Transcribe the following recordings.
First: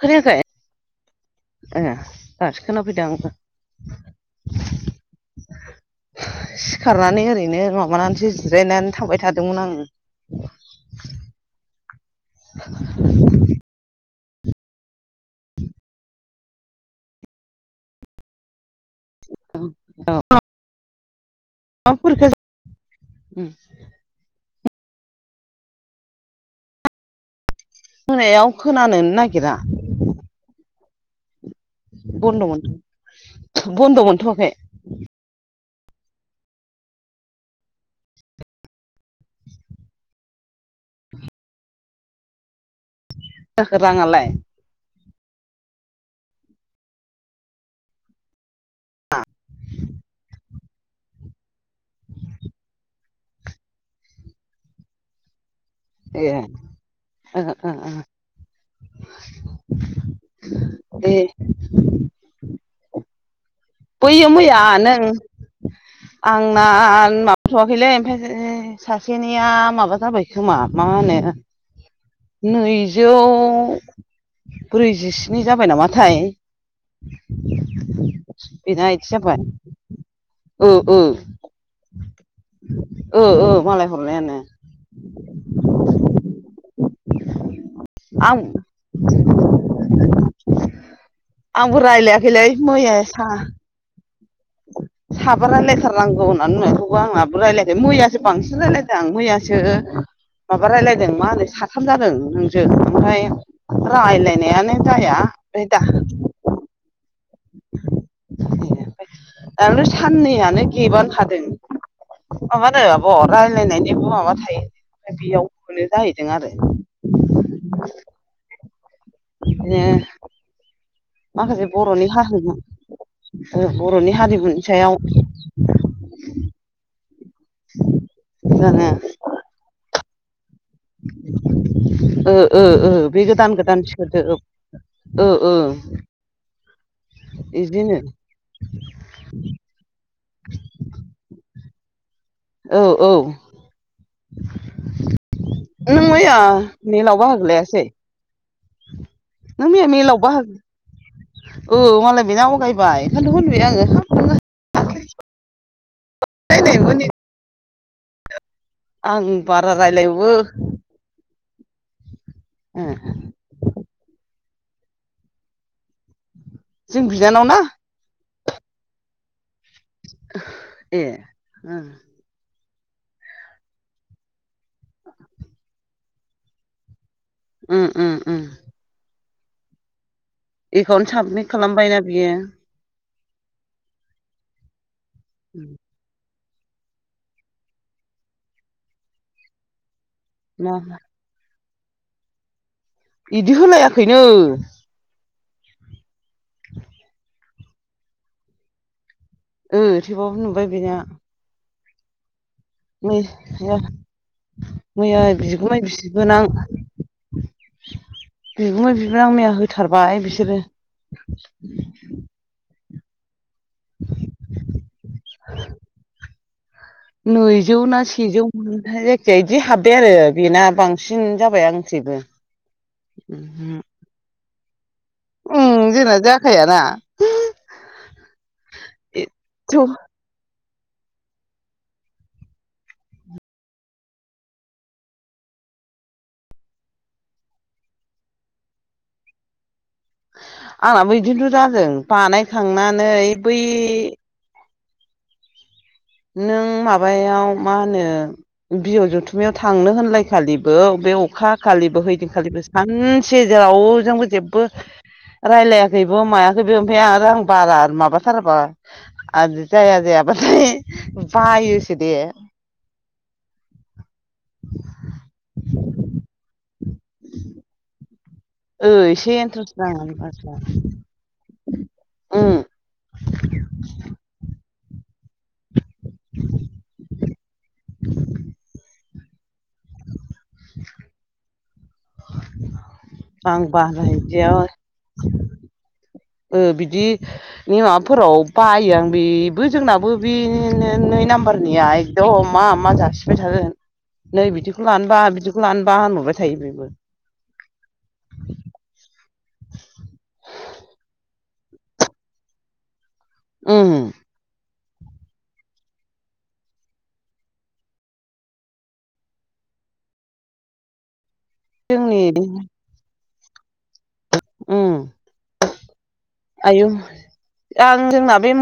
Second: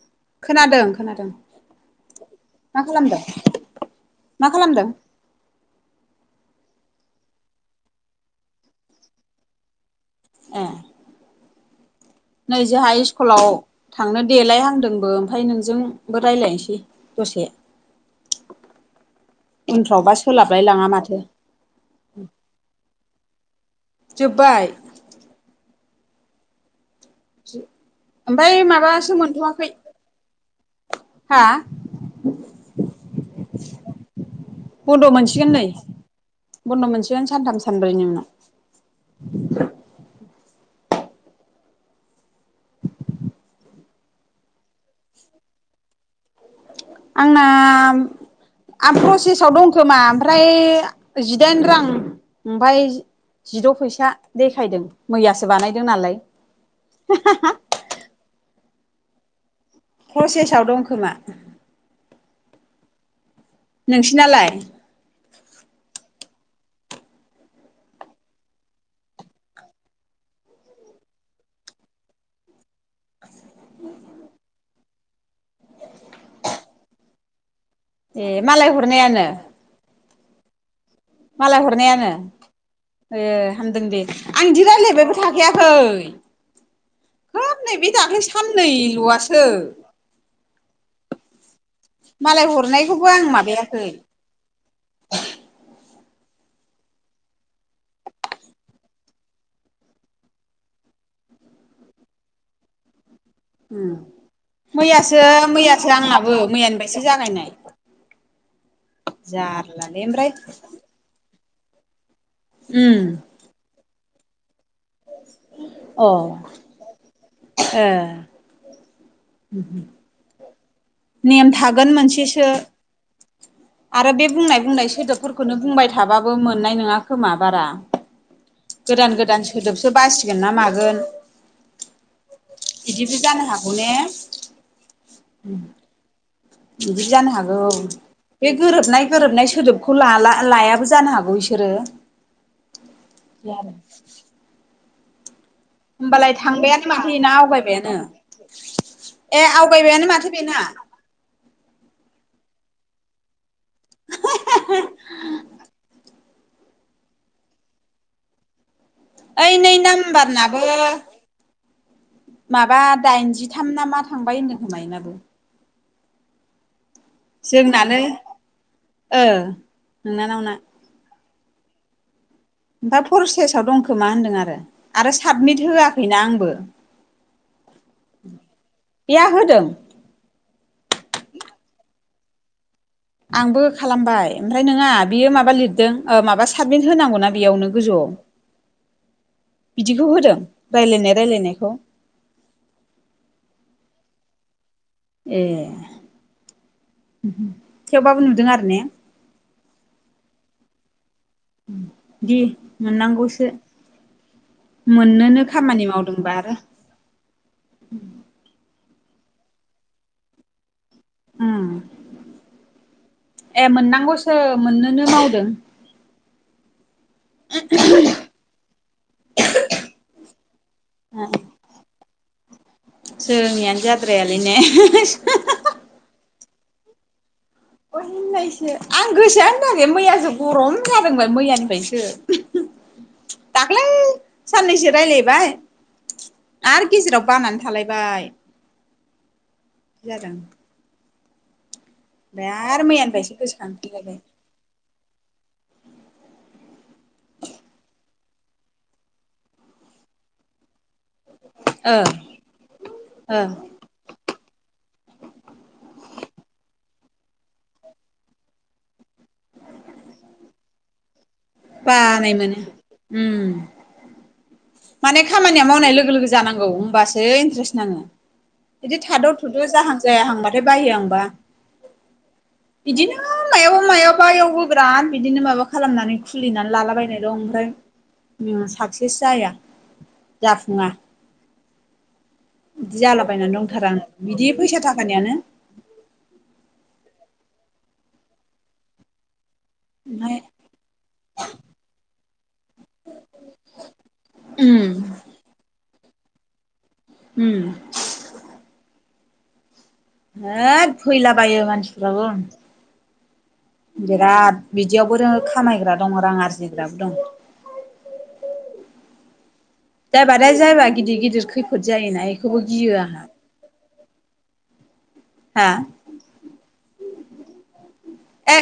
खोनायाखै खोनादों खोनादों ए दासो मा खोनाफैदों खालामदों। आंबो मा खालामदों। सिखारनानै ओरैनो माबानानैसो जिरायनानै थाबाय थादोंमोन आङो। ए नै जोंहा स्कुलाव थांनो। देलायहांदोंबो ओमफ्राय नोंजोंबो रायज्लायनोसै दसे। उनफ्रावबा सोलाबलाय लांङा माथो। मा फोर जोबबाय। मोनायाव ओमफ्राय माबासो खोनानोनो नागिरा। मोनथ'वाखै हा बन्द' मोन बन्द' मोनथ'वाखै बन्द मोनसिगोन नै। बन्द' मोनसेयावनो सानथाम सानब्रैनि उनाव जाखो राङालाय। आंना आं प्रसेसाव दंखोमा ओमफ्राय जिदाइन रां ओमफ्राय जिद' फैसा देखायदों मैया। बानायदों नालाय। ए ओहो ओहो [inaudible] प्रसेसआव दंखोमा दे बैयो नोंसिनालाय मैया नों आंना माबाथवाखैलै ओमफ्राय सासेनिया माबा जाबाय खोमा माबा मा होनो नैजौ ब्रैजिस्नि जाबाय नामाथाय। ए मालाय बेना इदि हरनायानो जाबाय ओ ओ मालाय हरनायानो ओ ए ओ हामदों मालाय दे हरनायानो आंदि रायलायबायबो थाखायाखै खोब नै बे दाख्लै आं साननै लआसो आंबो मालाय रायलायाखैलै हरनायखौबो आं माबायाखै ग [inaudible] साबा रायलायथारनांगौ होननानै खौबो आंहाबो रायलायाखै मैयासो बांसिन रायलायदों आं मैयासो माबा रायलायदों मा होनो साथाम जादों नोंजों ओमफाय उम रायलायनायानो जाया मैयासो ओमफ्राय दा मैयासो आंनाबो मैयानिफ्रायसो जागायनाय जारलालै ओमफ्राय साननैयानो गेबानो थादों माबानो आब उम रायलायनायनिबो माबा थायो ओमफ्राय बेयाव मोनो जाहैदों आरो एह बिदिनो नेम माखासे थागोन बर'नि मोनसेसो हारिमु ओ आरो बर'नि बे बुंनाय हारिमुनि बुंनाय सायाव सोदोबफोरखौनो बुंबाय थाबाबो मोननाय नङा। खोमा बारा जोङो गोदान गोदान सोदोबसो बासिगोन ना मागोन ओ ओ ओ बिदिबो बे जानो गोदान हागौ गोदान ने सोदोब ओ ओ बिदि जानो हागौ बिदिनो बे गोरोबनाय गोरोबनाय सोदोबखौ लाला लायाबो जानो हागौ बिसोरो औ जार नों मैया माथो मेलाव बेना बाहागो लायासै आवगायबायानो ए नों मैया आवगायबायानो मेलाव माथो बेना बाहागो औ मालाय बेना आवगायबाय ओंखायथ' होनबाय आङो हाब माला दाख्लैसो नायनाय फोरनि ओइ नै बारा रायलायनोबो नाम्बारनाबो माबा ओ दाइनजिथाम ना मा थांबाय होनदों खोमा एनाबो जों बिनानाव ना? जोंनानो ओ नोंनानावना। ओ ओमफाय प्रसेसाव दंखोमा होन्दों आरो आरो साबमिट होआखैना आंबो। उम उम उम। बेया होदों? बेयो आंबो खालामबाय ओमफ्राय नङा बियो माबा लिरदों ओ माबासो साबमिट होनांगौना‌ बेयावनो गोजौआव बिदि बेखौ होदों मा रायलायनाय रायलायनायखौ बिदि होलायाखैनो। ए [unintelligible] थेवबाबो नुदों आरो ने? ओ थेवबाबो नुबाय बेना। दे मै या मैया मोननोनो बिगुमै खामानि मावदोंबा बिबोनां आरो बेगुमै बि रा मैया होथारबाय बिसोरो उम ए मोननांगौसो मोननोनो मावदों नैजौ ना सेजौ मोनहाय जायखिया इदि हाबबाय आरो बेना बांसिन जाबाय आंख्रिबो [unintelligible] जोंनियानो जाद्राया उम जोंना जाखायाना अयननायसो आं गोसोआ थेव होनाखै मैयाजो गर'म खादोंबाल मैयानिफ्रायसो। दाख्लै साननैसो रायज्लायबाय आरो गेजेराव बानानै थालायबाय जादों। आंनाबो बिदिनोथ' जादों ओमफ्राय आरो बानायखांनानै मैयानिफ्रायसो बै गोसोखांफिनलायबाय नों माबायाव मा होनो बिजै जथुमायाव थांनो होनलाय खालि औ बे अखा ओ खालिबो हैदिखालिबो ओ सानसे जाव'जोंबो जेबो रायलायाखैबो मायाखैबो फै आरो आं बारा माबाथारोबा आरो जाया जायाबाथाय बायोसो दे बानाय मानो ओम। माने खामानिया मावनाय लोगो लोगो जानांगौ होमबासो इन्ट्रेस्ट नाङो। ओ बिदि थाद' एसे थुद' इन्टारेस्ट जाहां नाङो जायााहांबाथाय बाहयो आंबा। उम बिदिनो मायाबा मायावाबाबो बेराद बिदिनो माबा खालामनानै खुलिनानै लालाबायनाय दं ओमफ्राय ओम साक्सेस जाया। जाफुङा। बिदि जालाबायनानै आं दंथारो आंनाबो बानायदिया बिदि फैसा थाखानियानो। ओ बिदि नि माबाफोराव बायो आं बे जोंनाबो बे ओमफ्राय नो नै नाम्बारनिया एकदम मा मा जासििबाय थागोन नै उम बिदिखौ लानोबा बिदिखौ लानोबा होनहरबाय थायो बेबो। उम होद फैलाबायो मानसिफ्राबो उम बिराद बिदियावबोरो खामायग्रा दं रां आरजिग्राबो दं। जायबादाया जायबा गिदिर गिदिर खैफोद जोंनि जायोना ऐखौबो गियो आंहा। उम हा? आयौ आं जोंना बे ए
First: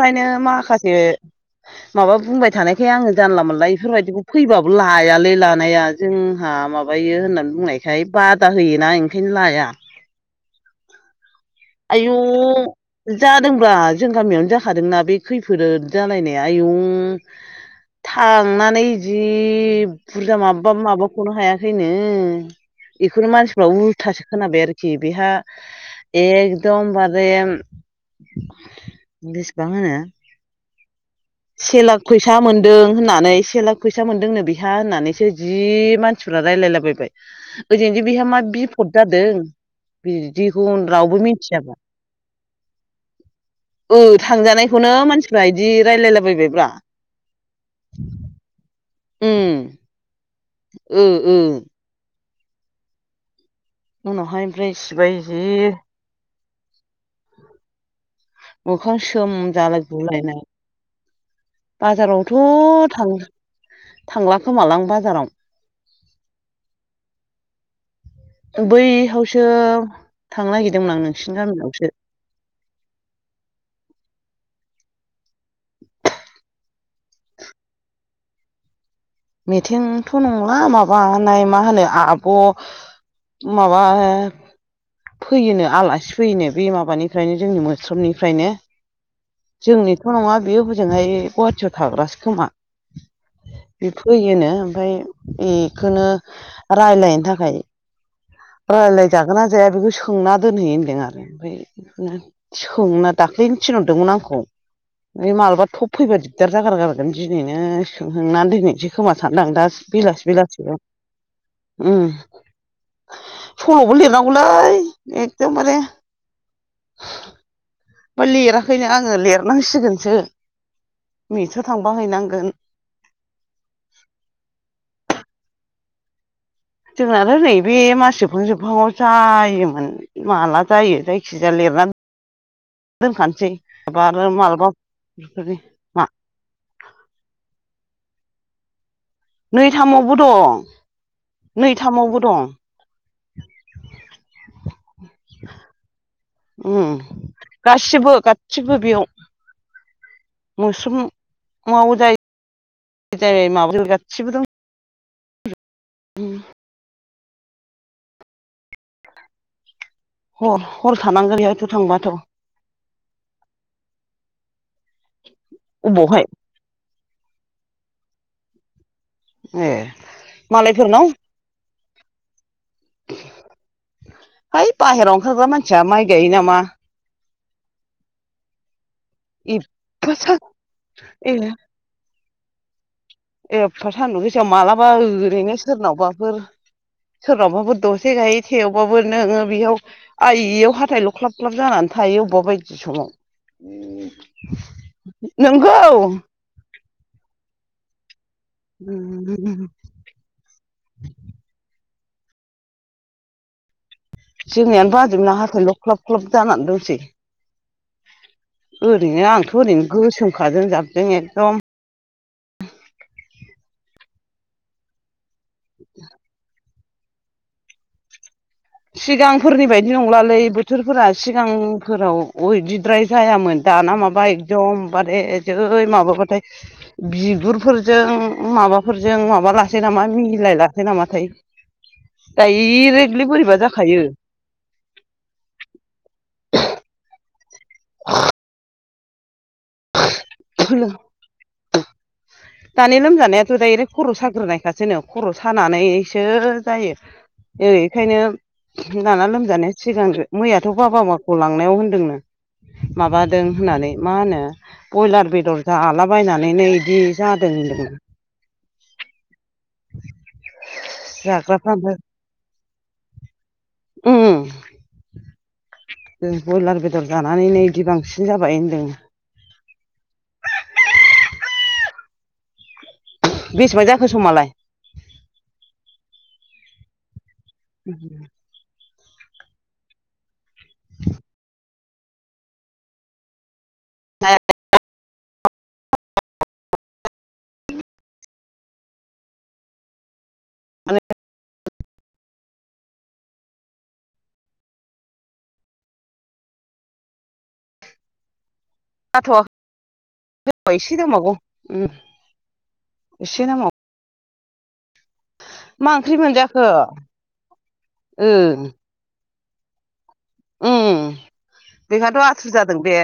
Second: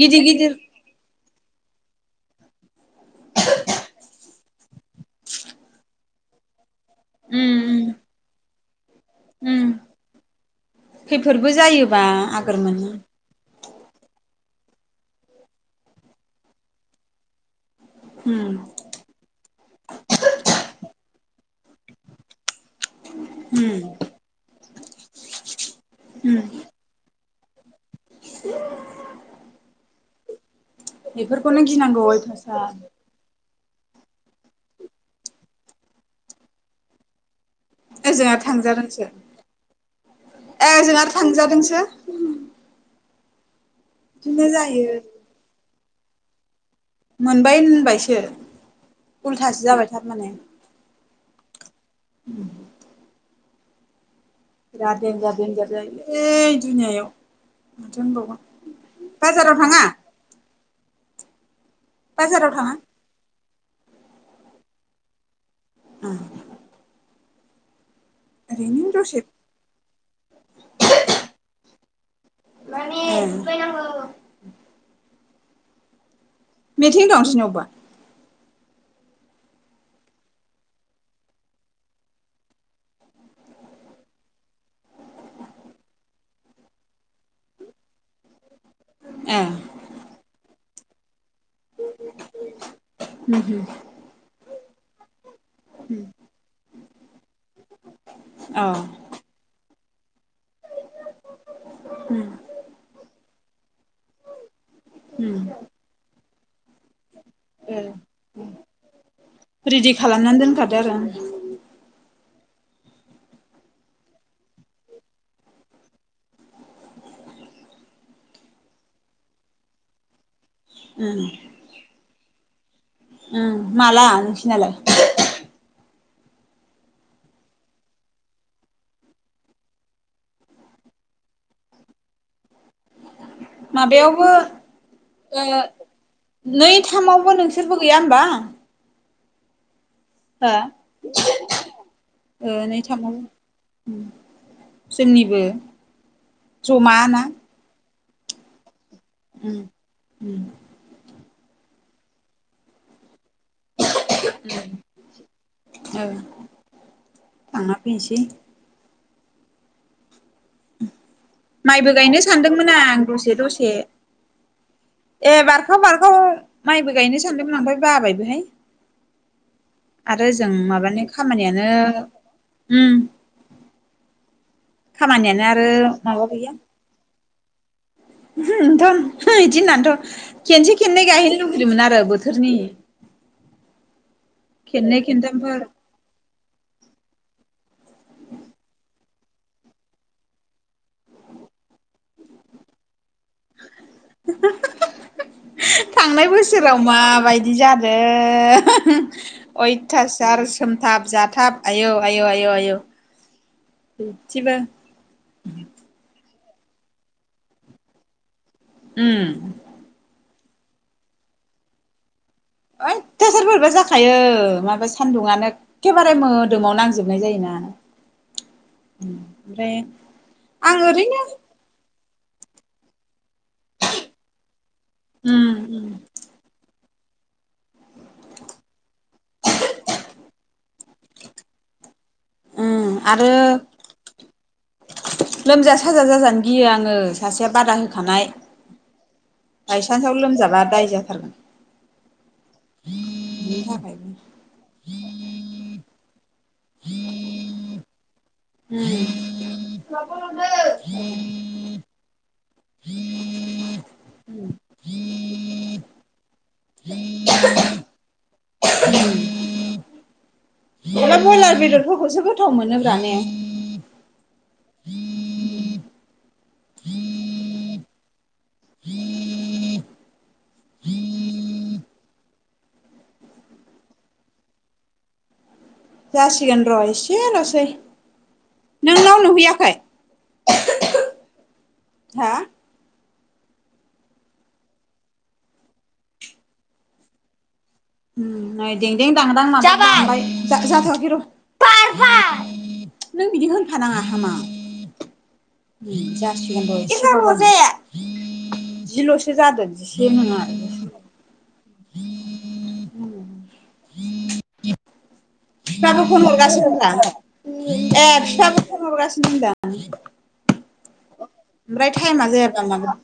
गिदिर गिदिर माखासे माबा बुंबाय थानायखाय आङो जानला मोनला ऐफोरबायदिखौ फैबाबो लायालै लानाया जोंहा मा माबायो होननानै उम बुंनायखाय उम बादा होयोना ओंखायनो लाया। उम खैफोदबो जायोबा आयु आगोर मोनो जादों। बा जों गामियावनो जाखादोंना बे खैफोद जालायनाया आयु। उम थांनानै जि बुरजा माबबा माबाखौनो हाया खैनो। ऐखौनो मानसिफ्रा उम उल्थासो खोनाबाय आरोखि बेहा उम एक होमबाजेन बेसेबां होनो। बेफोरखौनो से लाख गिनांगौ फैसा मोनदों अयथासार होननानै से लाख फैसा मोनदोंनो बिहा होननानैसो जि मानसिफ्रा रायलायलाबायबाय। ओजोंदि बेहा ओजोंहा मा बिफद थांजादोंसो जादों ए बिदिखौउन ओजों रावबो मि [unintelligible] ओ बिदिनो थांजानायखौनो जायो मानसिफ्रा इदि रायलायलाबायबाय ब्रा। मोनबाय होनबायसो उल्थासो उम जाबाय थारमाने। ओ ओ। उम। उनावहाय ओमफ्राय सिबाय जि देनजार जायो ओइ दुनियायाव माथो होनबावगोन मोखां सोम बाजाराव थाङा जालाय बुलायनाय। बाजाराव थाङा बाजारावथ' थां थांला खोमालां बाजाराव। ओम। दसे बैहासो थांनो नागिरदोंमोन आं नोंसिनि गामियावसो। [unintelligible] मिथिं दं सिनावबा? मिथिंथ' नंला माबानाय मा होनो आब' माबा फैयोनो आलासि फैयोनो बे माबानिफ्रायनो जोंनि मोस्रोमनिफ्रायनो। ए जोंनिथ' नङा बेयो हजोंहाय गुवाहाटियाव थाग्रासो खोमा उम उम बे फैयोनो ओमफ्राय इखौनो रायलायनो थाखाय औ रायलायजागोन ना जाया बेखौ सोंना दोनहै होनदों आरो ओमफ्राय उम सोंना दाख्लैनो थिनहरदोंमोन आंखौ। उम माबलाबा थब फैबा दिग जागारगारदों दिनैनो ए सोंहोनानै दोनहैसै खोमा सानदां दा रेडि बेलासे खालामनानै दोनखादो आरो बेलासियाव। उम। सलबो लिरनांगौलै एखदमारे। [unintelligible] बा लिराखैनो आङो लिरनांसिगोनसो। ओं मेथ्सआव थांबा हैनांगोन ओं माला नोंसिनालाय? जोंनाथ' नै बेे मास जोबहां जोबहांआव जायोमोन माला जायो जायखि जाया लेद रान। [inaudible] दोनखानोसै माबा माबायावबो आरो माबलाबा ओ नै थामावबो नोंसोरबो गैया होमबा? नै थामावबो हा दं नै थामावबो दं ओ नै थामाव। जोंनिबो उम जमा ना गासिबो गासिबो बेयाव। उम। उम मोस्रोम माव जाय जाय माबा गासिबो दं औ थांना फैनसै। हर हर थानांगोन बेहायथ' माइबो थांबाथ' गायनो सानदोंमोन आं दसे दसे। ए बारगाव बारगाव अबावहाय माइबो गायनो सानदोंमोन ओमफाय बाबायबोहाय। ए आरो जों माबानि मालायफोरनाव खामानियानो उम हैइ बाहेरायाव खामानियानो ओंखारग्रा आरो मानसिया माइ गायो नामा। थ' बिदि होननानैथ' एफा सा खेनसे खेननै ए गायहैनो लुगैदोंमोन आरो बोथोरनि। एफा सान्दुं गोसायाव मालाबा खेननै ओरैनो खेनथामफोर सोरनावबाफोर सोरनावबाफोर दसे गायो थेवबाबो नोङो बेयाव आइयाव हाथथाय ल' ख्लाब ख्लाब जानानै थायो अबेबा बायदि समाव नंगौ थांनाय बोसोराव माबायदि जादों अयथासार सोमथाब जाथाब आयौ आय' आयौ आयौ। बिदिबो जोंनियानो बाजोबनो हाखैल' ख्लाब ख्लाब जानानै दंसै। उम ओरैनो आंथ' ओरैनो गोसोमखाजों जाबदों एखदम अयथासार बोरैबा जाखायो माबा सान्दुंङनो एखेबारे मोदोमाव नांजोब जोबनाय जायोना। सिगांफोरनि ओमफ्राय बायदि नंलालै आं बोथोरफोरा ओरैनो सिगांफोराव उइदिद्राय जायामोन दाना माबा एकदमबारे जै उम माबाबाथाय बिगुरफोरजों माबाफोरजों माबा लासै नामा मिलाय लासै नामाथाय? [unintelligible] उम दायरेगलि आरो बोरैबा ए सासे बादा होखानाय। बाइसान्साव लोमजाबा दाय जाथारगोन। दानि लोमजानायाथ' नि दडायरेक्ट खर' साग्रोनायखासो नो खर' सानानैसो जायो ओ बेखायनो थाखायबो दाना लोमजानाया सिगांग मैयाथ' अनला बाबामोनखौ लांनायाव होनदोंनो माबादों होननानै मा होनो बयलार बेदर जा जालाबायनानै बिनो बिदि जादों होनदों। मा बयलार जाग्राफ्रा बेदरफोरखौसो गोथाव मोनोब्रा ने? जों बयलार बेदर जानानैनो इदि बांसिन जाबाय होनदों। बेसेबां जाखो समालाय? जासिगान र' एसे [unintelligible] नोंनाव नुहैयाखै? [unintelligible] हा? [unintelligible] [unintelligible] जाथ'आखै जाथ'वाखै र' [unintelligible] नों बिदि होनफानाङा हामा। उम जासिगोन र' [unintelligible] जिल'सो जादों जिसे नङा। एसे दंबावगौ उम एसे नामाव [unintelligible] मा बिफाखौ ओंख्रि फन मोनजाखो हरगासिनो होनना ए ओ बिफाखौ फन हरगासिनो होदां। [unintelligible] बेखायथ' आसथुर जादों बे।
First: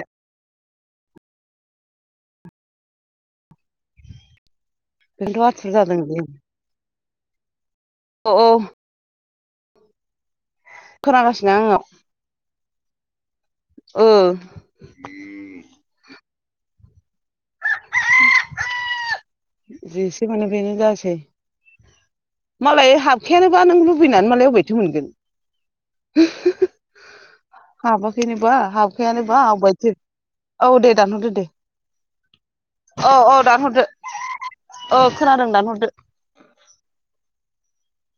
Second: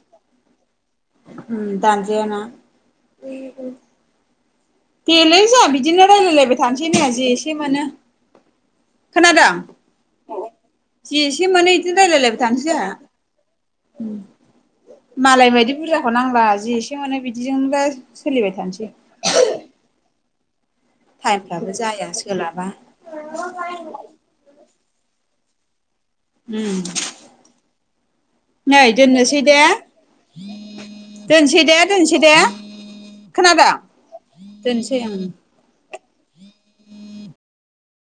उ दान जया ना। बेनोथ' देलै जाोंहा आथुर जादों बिदिनो रायलायलायबाय थानोसै जोंहा जे एसे मोनो। अ अ खोनादों जि एसे खोनागासिनो मोनो आंनाव बिदिनो रायज्लायलायबाय थांसै जोंहा। ओ मालाय बायदि बुरजाखौ नांला। जि एसे मोनो बिदिजोंब्ला सोलिबाय थानोसै। जि एसे मोनो बेनो जासै टाइमफ्राबो जाया सोलाबा मालाय हाबखायानोबा नों लुबैनानैलाय मालाय अबे मोनगोन। उम। हाबाखैनोबा नै हाबखायानो दोननोसै बा दे दोनसै दे दोनसै दे। औ औ खोनादों दानहरदो दोनसै औ ओं खोनादों दानहरदो।